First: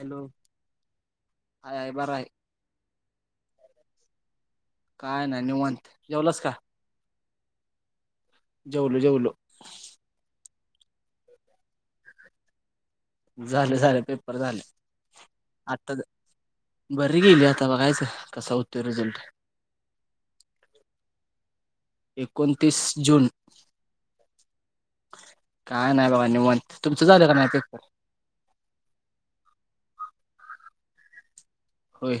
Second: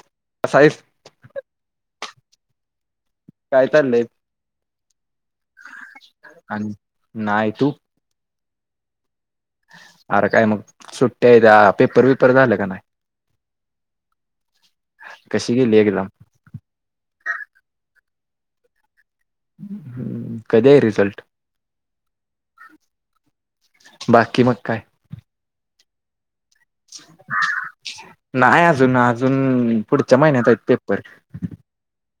Hello कसा आहेस hi बर आहे काय चाललंय काय ना निवंत जेवलस का नाहीय तू जेवलो जेवलो अरे काय मग सुट्ट्या आहे त्या पेपर बीपर झालं का नाही झाले झाले पेपर झाले कशी गेली आता एक्झाम बरी गेली आता बघायचं कसा होत रिझल्ट हम्म कधी आहे रिझल्ट एकोणतीस जून बाकी मग काय काय नाही बघा निवांत तुमचं झालं का नाही पेपर नाही अजून अजून पुढच्या महिन्यात आहेत पेपर होय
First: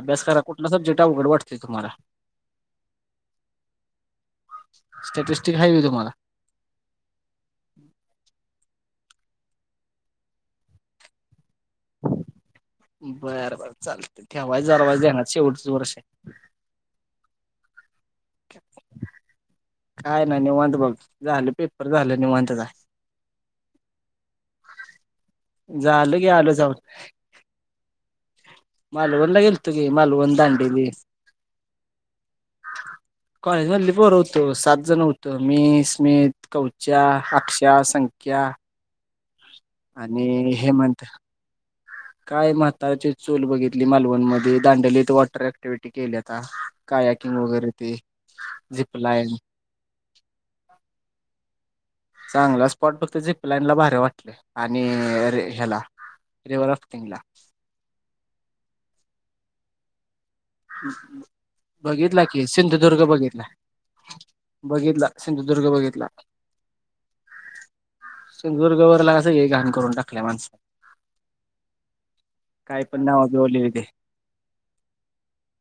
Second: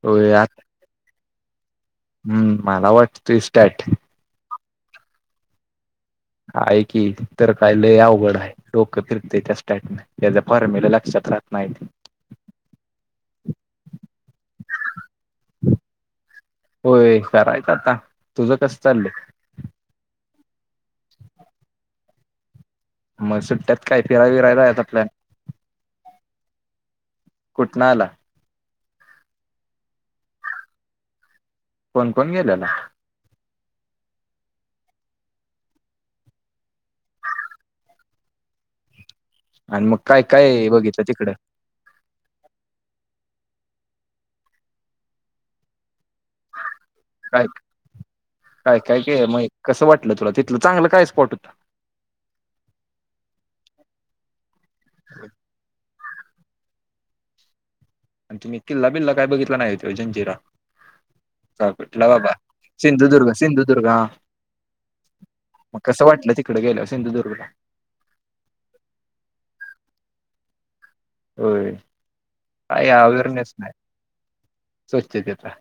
अभ्यास होय करा आत- कुठला सब्जेक्ट अवघड वाटते तुम्हाला हम्म माला वाटतोय स्टार्ट स्टॅटिस्टिक हाय होय तुम्हाला आहे की तर काय लंय अवघड आहे डोकं फिरतंय त्या स्टार्ट न त्याच्या फॉर्मुला लक्षात राह नाही बरं बर चालते ठेवाय दरवाज शेवटच वर्ष आहे होय करायच आता तुझं कस चाललंय काय नाही निवांत बघ झालं पेपर झालं निवांत जा मग सुट्ट्यात काय फिराय बीरायला जायचा प्लान झाल की आलो जाऊ कुठं आला मालवन ला गेलतो की दांडेली कोण कोण गेलेला.. कॉलेजमधली पोर होतो सात जण होतो मी स्मित कवच्या अक्षय संख्या.. आणि मग काय काय बघितलं तिकडं.. काय म्हातारीची चूल बघितली मालवण मधे दांडलीत वॉटर ऍक्टिव्हिटी केल्यात.. कायाकिंग काय वगैरे ते काय काय काय झिपलाईन... मग कसं वाटलं तुला तिथलं चांगलं काय स्पॉट होता... चांगला स्पॉट फक्त झिपलान ला भरी वाटल आणि ह्याला... रिवार क्राफ्टिंगला... आणि तुम्ही किल्ला बिल्ला काय बघितला नाही होते जंजिरा... च कटला बघितला बाबा की सिंधुदुर्ग बघितला सिंधुदुर्ग हा... बघितला सिंधुदुर्ग मग कसं बघितला वाटलं तिकड गेलं सिंधुदुर्गला.... सिंधुदुर्गवर सगळी घाण करून टाकल्या माणसांनी... होय काय का पण नाव बिव अवेअरनेस लिहिली नाही ते स्वच्छतेचा....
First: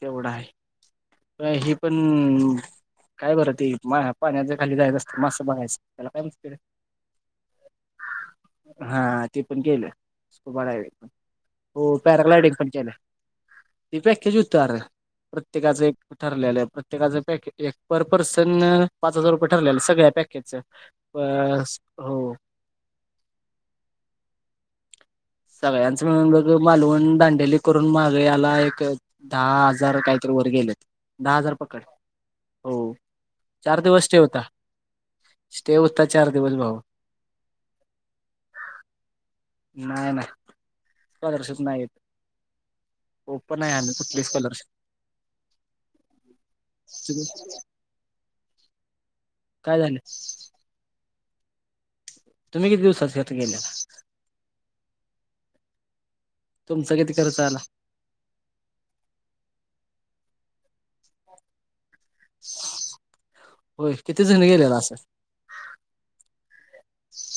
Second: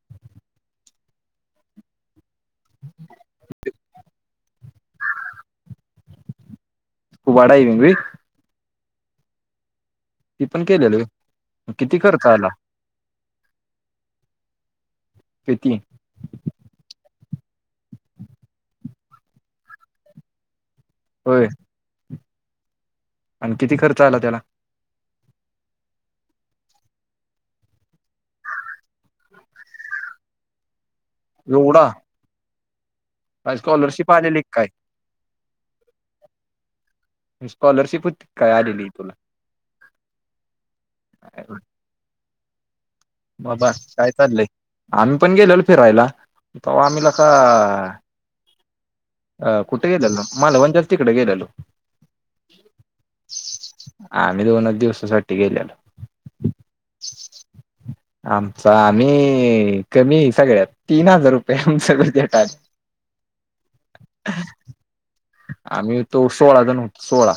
तेवढा आहे हे पण... काय बरं ते पाण्याच खाली जायच असतं मस्सं बघायचं त्याला काय म्हणतात रे..... खू वाडायई री... हा ते पण केलं ती कुबा ड्रायविंग केलेलं होय पण हो किती खर्च आला पॅराग्लायडिंग पण केलं... ती व्याख्याची उत्तर आहे किती प्रत्येकाचं एक... ठरलेलं प्रत्येकाचं पॅकेज एक पर पर्सन पाच हजार रुपये ठरलेलं सगळ्या पॅकेजचं... [unintelligible] बस हो... आणि किती खर्च आला त्याला... सगळ्यांचं म्हणून बघ मालवून दांडेली करून मागे याला एक... दहा हजार काहीतरी वर गेलेत... दहा हजार पकड एवढा हो काय चार दिवस स्कॉलरशिप स्टे आलेली होता... काय स्टे होतताात चार दिवस भाऊ.. स्कॉलरशिपच काय आलेली तुला.. नाही नाही काय स्कॉलरशिप नाही भेटली... बाबा काय कुठली चाललंय आम्ही पण गेलल फिरायला... त आम्ही कसा..... स्कॉलरशिप अ काय कुठे झालं गेले ना मालवणच्या तिकडे गेलेलो... तुम्ही किती दिवसासाठी गेलेला.... आाम्ही दोनच दिवसासाठी गेलेलो... तुमचं किती खर्च आला... आमचा आम्ही कमी सगळ्यात तीन हजार रुपये आमच.... होय किती जण गेलेला असं... आम्ही तो सोळा जण होतो सोळा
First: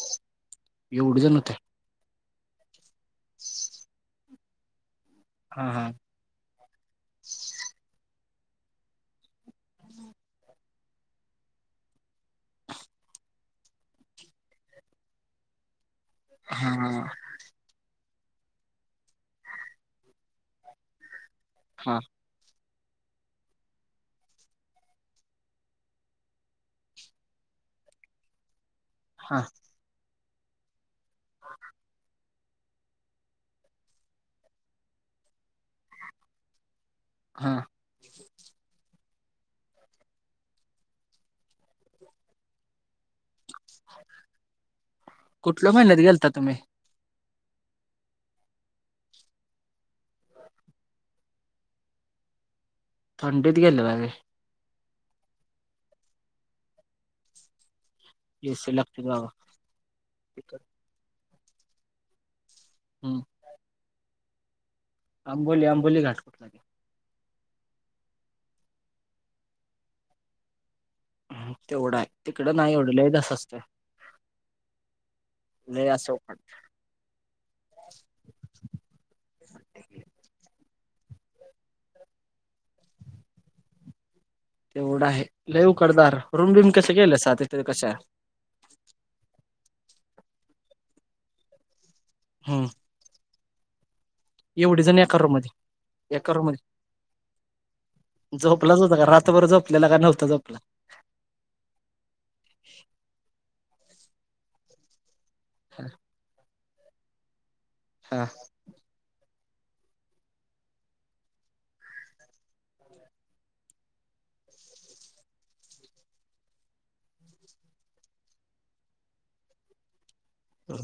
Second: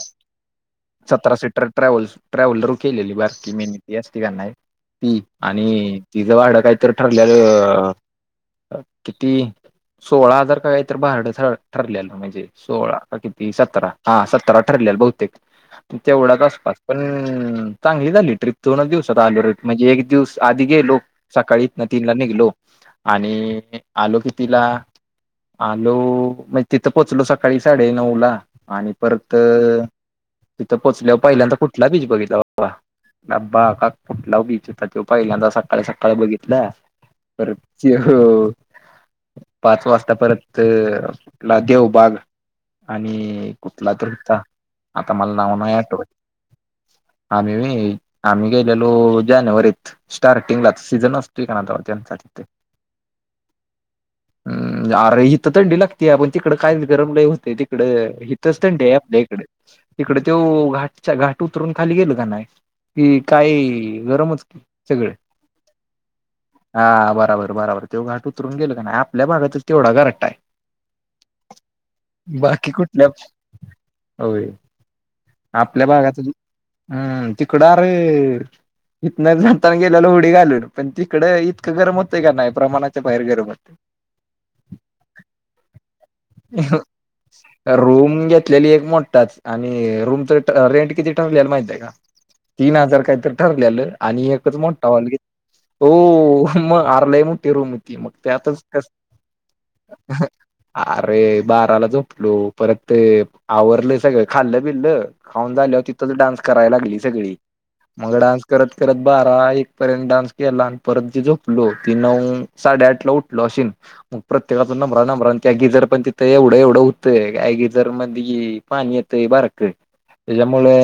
एवढे जण सतरा होते सीटर... ट्रॅव्हल ट्रॅव्हलरू केलेली बारकी मिनी ती असती का नाही ती हा हा आणि.... तिचं भाडं काहीत ठरलेलं.... किती सोळा हजार का काही तरी भाड ठरलेलं म्हणजे.. सोळा किती सतरा हा सत्तरा ठरले बहुतेक... तेवढाच आस हा पास पण... चांगली झाली ट्रीप दोन दिवसात आलो र म्हणजे एक दिवस आधी गेलो सकाळी ना हा तीनला निघलो... आणि आलो की तिला आलो म्हणजे तिथं पोचलो सग... सकाळी साडे नऊ ला आणि परत... हा तिथं पोचल्या पहील्यादा कुठला बीच बघितला... वां कुठला बीच होता ते पहिल्यांदा सकाळी सकाळी बघितलं बरे.. हा तो पाच वाजता परत कूठला तो देवबाग... आणि कुठला तर आता मला नाव कुठल्या नाही महिन्यात आठवत.... गेलता तुम्ही आम्ही आम्ही गेलेलो जानेवारीत. स्टार्टिंगलाच सीझजन असतोय का नाताथ ते. थंडीत गेले बागे. हम् अरे हिथ थंडी लागते पण तिकड काही गरम नाही होते तिकडे. इथच एसी ते लागते आपल्या बाबा इकडे तिकडे ते तिकड घाटच्या घाट उतरून खाली गेल का नाही. कि हम्म काही गरमच सगळे. आंबोली आंबोली घास. हा बराबर बराबर तेव घाट उतरून गेल का आपल्या भागात तेवढा घरट्ट आहे. म तेवढाय. बाकी कुठल्या हो आपल्या लय असं भागात. उकाड हम् तिकडार. इन जणताना गेल्याला उडी घालून पण तिकडडे इतकं गरम होतंय का नाही प्रमाणाच्या बाहेर गरम होत. [inaudible] तेवढं आहे लऊ करदार रूम बिम कस केलं सा ते. रूम घेतलेली एक मोठाच आणि रूमच रेंट किती ठांरलेल माहिती आहे का. हम्म तीन हजार काहीत ठरलेलं आणि एक. एवढी जाणकर मध्ये. हो एका रूम मध्ये मग आरलाय म टेरू मी त मग त्यातच झोपलाच कस. होता का रात्रभर झोपलेला का नव्हता झोपला अरे बाराला झोपलो परत ते आवरलं सगळं खाल्ल बिनलं. खाऊन झाल्यावर तिथंच डान्स करायला लागली सगळी मग हा डान्स करत करत बारा एक पर्यंत डान्स केला आणि परत जे झोपलो तेी नऊ साडेआठ ला उठल अश. मग प्रत्येकाातून नम्र नम्र त्याी जर पण तिथ एढ एवढ. का जर मध्ये पाणी येत बारक त्याच्यामुळे.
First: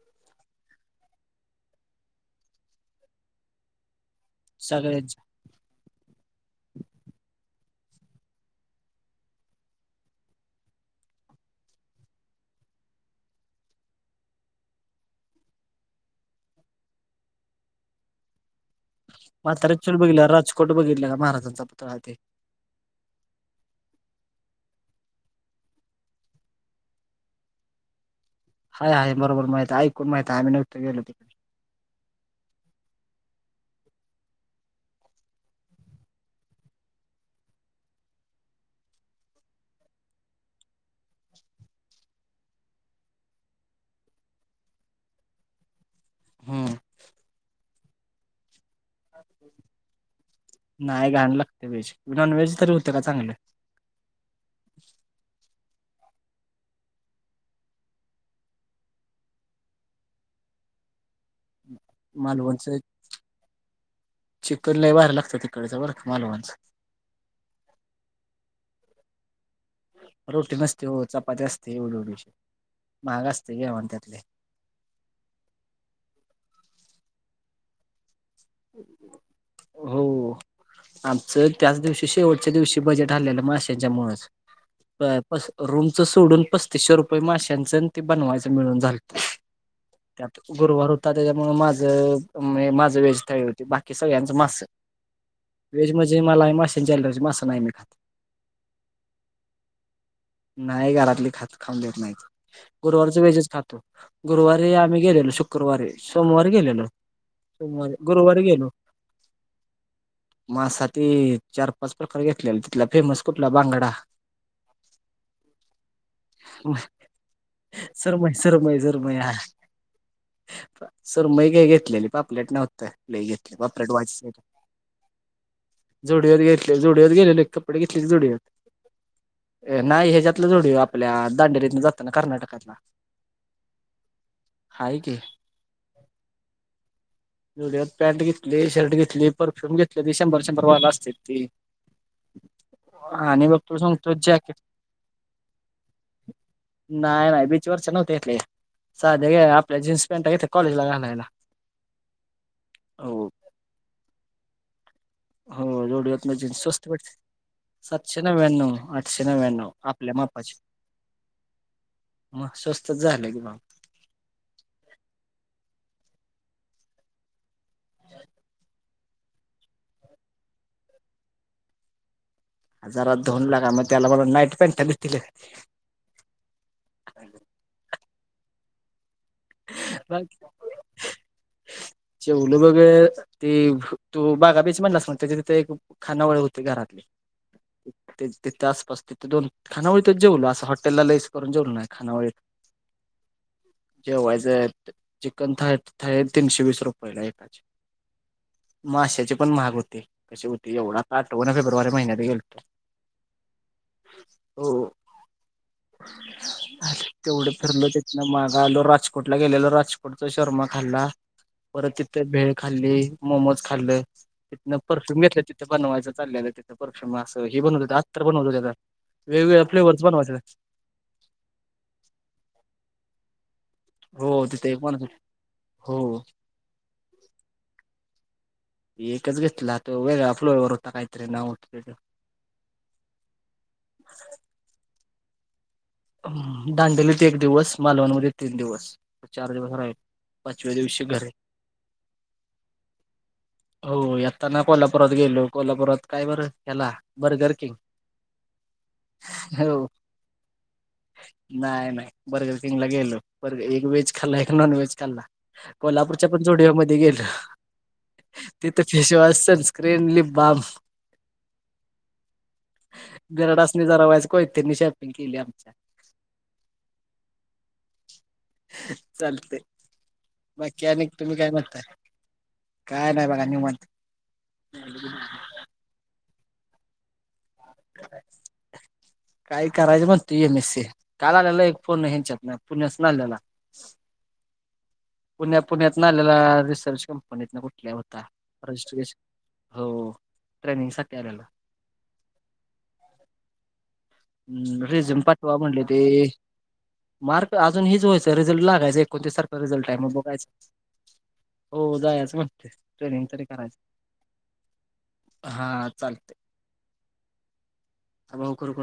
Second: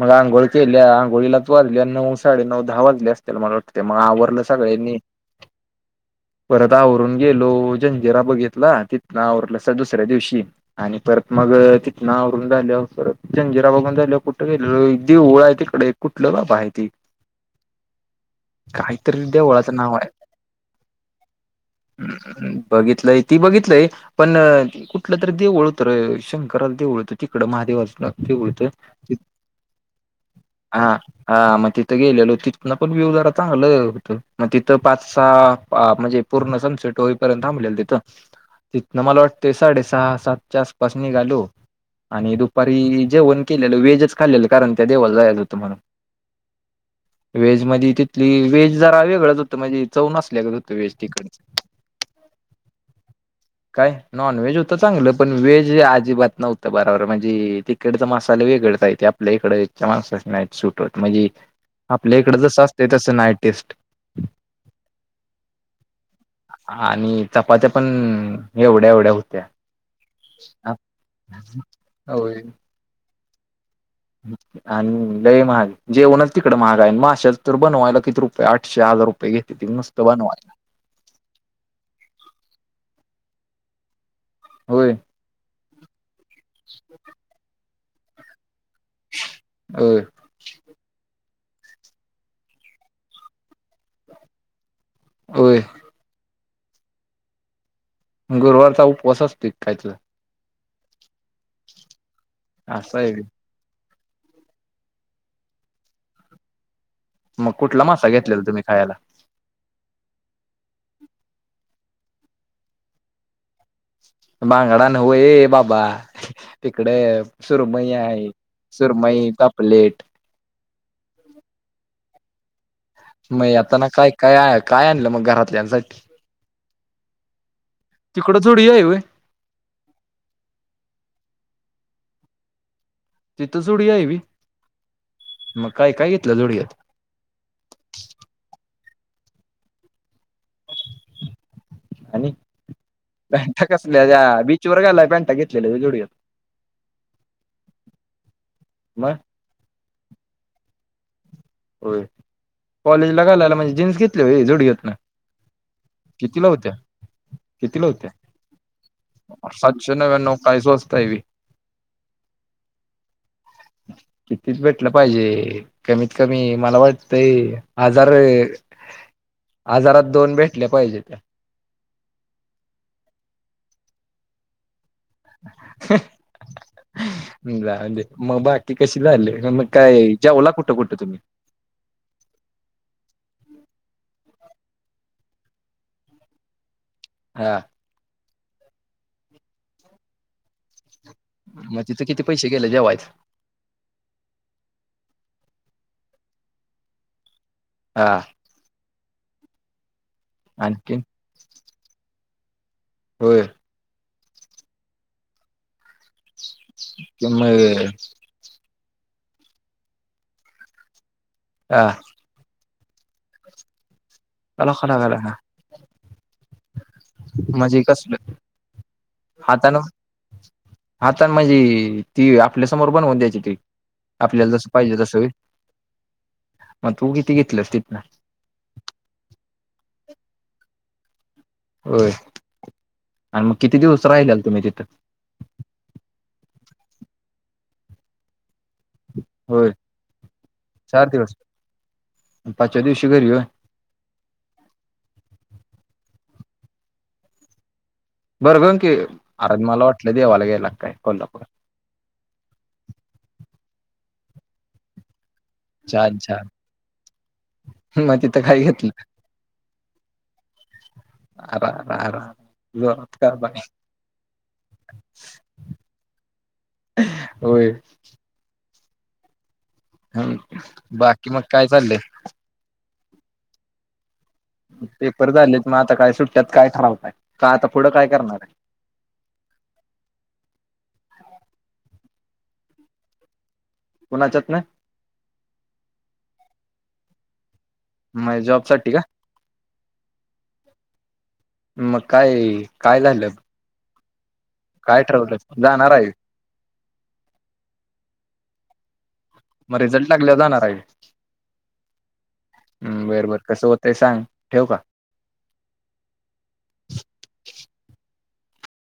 मग आंघोळ आंघोळीलाच वाजले नऊ साडेनऊ दहा वाजले असतीलला मला वाटतते मग आवरलं. सगळ्यांनी. सगळे परत आवरून गेलो जंजिरा बघितला तिथ आवरलं अस दुसऱ्या दिवशी आणि परत मग तिथना आवरून झाल परत जंजिरा बघून झाल कुठ. दे ळ आहे तिकडे कुठलं बाबा आहे त. काहीतरी दे ळाचं म्हातारा नाव चूल आहे. बघितला राजकोट बघितला का महाराजांचा पुतळा ते बघितलंय ती बघितलंय. पण कुठलं तरी देऊळ होतं र शंकराला देवळ होतं तिकड महादेवाच देळ. हय आहे बरोबर माहि आहे कोण माहिित आहे आ्हीघत हा गेलो. हा म. गेलेलो तिथं पण व्यू जरा चांगलं होत मग तिथं पाच सहा म्हणजे पूर्ण सनसेट होईपर्यंत ह मिल तिथं. तथ मला वाटतं साडे सहा सातच्यास पासणी घालू आणि दुपारी जे न केलेलं वेजच. खाल् कारण त्या देवाला जायला होत म्हला हम्म वेज म तिथली वज जरा वेगळंच होतं म्हणजे चौनसल्यागच होतं वे नाही ठिकड. घाण लागते व्हेज नॉनव्हेज तरी होतं का चांगलं काय. नॉन व्हेज होतं चांगलं पण व्हेज अजिबात नव्हतं बराबर म्हणजे तिकड तर मसाले वेगळेच आहेत. ते आपल्या इकडे छान अस सुटवत म्हणजे. आपल्या इकडं जसं असते तसं नाय टेस्ट. चिकलला वय लागत तिकडचं बरं का मालवांचं. आणि चपात्या पण एवढ्या एवढ्या होत्या. रोटी नसते हो चपाती असते एवढी एवढी होय. महाग असते घे म्हण त्यातले. आणि लय महाग जेवणच तिकड महागा आहे मशाल तर बनवायला किती रुप आठशे हजार रुपये घेते ती नुसत हो बनवायला. आमचं त्याच दिवशी शेवटच्या दिवशी बजेट आलेलं माशांच्या मुच होय प रूमच सोडून पस्तीसशे रुपये माशांचं ते बनवायचं मिळून झालं. अ - - त्यात गुरुवार होता त्याच्यामुळ माझं म्ह माझं वेजथाळी होती बाकी सगळ्यांचं मास. होय वेज म्हणजे मला आहे मासे ॲलरजी मास नाही मी खात. गुरुवारचा उपवास असतोय क काय तुझा? नाही घरातली खात खाऊ देत नाही. असं आहे गुरवारच व्हय. वेहेजच खातो. गुरुवारी आम्ही गेलेलो. शुक्रवारी, सोमवारी गेलेलो. मग कुठला सोमवारी मासा घेतलेला गुरुवारी तुम्ही गेलो. खायाला? मासा ते चार - पाच प्रकार घेतलेल तिथला फेमस कुठला बांगडा. बांगडा नव्ह. ये बाबा. तिकडे सुरमई आहे. सरमई सुरमई, पापलेट - - सुरमई काय घेतलेली पापलेट नव्हत. घेत मग आता बापर ना काय काय काय आणलं [unintelligible] मग घरातल्यांसाठी? जोडिओत घेतले. जोडिओत गेलेले - - तिकडं जोडिओ हाय होय? नाही. ह्याच्यातलं जोडीओ आपल्या दांडेरीतन जातं ना कर्नाटकातला. तिथं जोडया आहे बी हाय की मग काय काय घेतलं जोडयात? जोडिओत पॅन्ट घेतली. शर्ट घेतली. परफ्यूम घेतले ती शंभर शंभर वाल असत्यात ते. आणि पॅटा कसल्या सांगतो त्या जॅकेट बीचवर घालायला पॅन्टा घेतलेल्या जोडूव्यात. नाही. नाही. बीच वरच नव्हते घेतल्या ह्या. मग साध्या हे अ आपल्या जीन्स पॅंन्टा घेतल्या कॉलेजला घालायला. होय. कॉलेजला हो घालायला म्हणजे जीन्स घेतली जोडी घेत नाही. हो. जोडिओत म्हनजे स्वस्त पटते. कितीला होत्या सातशे नव्याण्णव, आठशे नव्याण्णव सातशे आपल्या नव्याण्णव काय मापाचे. स्वस्त हाय व्हय मग स्वस्तच झालं की बा कितीच भेटलं पाहिजे? कमीत कमी मला वाटतय - - हाजार हाजारात दोन भेटल्या पाहिजे त्या. जरात धऊन लागा मग त्याला मला नाईट पॅन्ट दितील - - जाले मग बाकी कशी झाले? मग काय जवला कुठं कुठं तुम्ही? जेवलं बग ते तू बागा बेच म्हणलास त्याच्या तिथे एक खानावळ होती घरातली हा ते तिथं आसपास तिथं दोन खानावळीतचं जेवलों असं हॉटलला लयच मग तिथं किती पैसे गेले जेवाहायच? जेवायच. चिकनथा थाळी हाय तीनशे वीस रुपयला एकाचे. हां. माश्याची पण महाग होते. कशी होती? आणखीन एवढा आठवण फेब्रुवारी महिन्यात गेलतो. होय. हो. हो. तेवढं मग फिरलो तितन मार आलो राजकोटला गेलेलो. राजकोटचा शर्मा खाल्ला हा परत ति भेळ खाल्ली. मोमोज खाल्ल. कला तिथनं कला परफ्यूम कला घेतलं तिथ बनवायचं चाललेलं. परफ्युमअस हे म्हणजे बनवतत्यात कसलं आंतर बनवत होते त्या वेगवेगळ्य हातानं फ्लेवरचं बनवायचं. आता म्हजी ती आपल्यासमोर बनवून देत्याती. हो आपल्याला जस तिथे एक पाहिजे बनवत तस व्हयं. हो. मग तू किती घेतलंस तिथन? एकच घेतला तर वेगळा फ्लोवर होता काहीतरी नाव हो होय, आणि मग किती दिवस राहिलेला तुम्ही तिथं? दांडलीत एक दिवस, मालवणमध्ये तीन दिवस. चार दिवस होय. राहील पाचव्या दिवशी चार घरी दिवस, पाचव्या दिवशी घरी होय. हो. येताना कोल्हापुरात गेलो कोल्हापुरात काय बर ह्याला बर्गर किंग. बरगर ग की अर मला हो वाटलं देवाला गेला का काय. कोल्हापूर नाही, नाही. बर्गर चिंगला गेलो बर् एक व्हेज खाल्ला. एक नॉन व्हेज खाल्ला. छान कोल्हापूरच्या पण छान जोडिओमध्ये गेलो. मग काय तिथं घेतलं फेशवाॉश, सन्सक्रिम, लिपबाब. आरा [unintelligible] ह [unintelligible] गराडासणी जरा व्हायचं कोैतनी शॉपिंग केली आमच्या [unintelligible] होय. चालते. ह अनेक बाकी तुम्ही मग काय म्हणताय चाललंय? काय नाही बघा निवात. पेपर झाले, मग आता काय सुट्ट्यात काय ठरवताय, का आता पुढं काय करणार आहे. काही करायचं म्हणते एम एस सी, काल आलेला एक फोन यांच्यात्न पुण्यासून आलेला. कोणाच्यात न पुण्या, पुण्यात न आलेला रिसर्च कंपनीत कुठ मग जॉबसाठी का. हो, ट्रेनिंगसाठी आलेलो. मग काय, काय झालं ह् काय रिझ्यूम पाठवा ठरवलं म्हटले जाणार ते, आहे मार्क अजून हिच व्हायचं रिझल्ट लागायच. कोणते्यासारखं रिझल्ट आहे मग लागल्यावर बघाचं जाणार [unintelligible] आहे. हो जायचं मणते, हम्म बर ट्रेनिंग बर तरी कसं करायचं. होतंय सांग ठेवू का? हा चालते, [unintelligible] भाऊ ख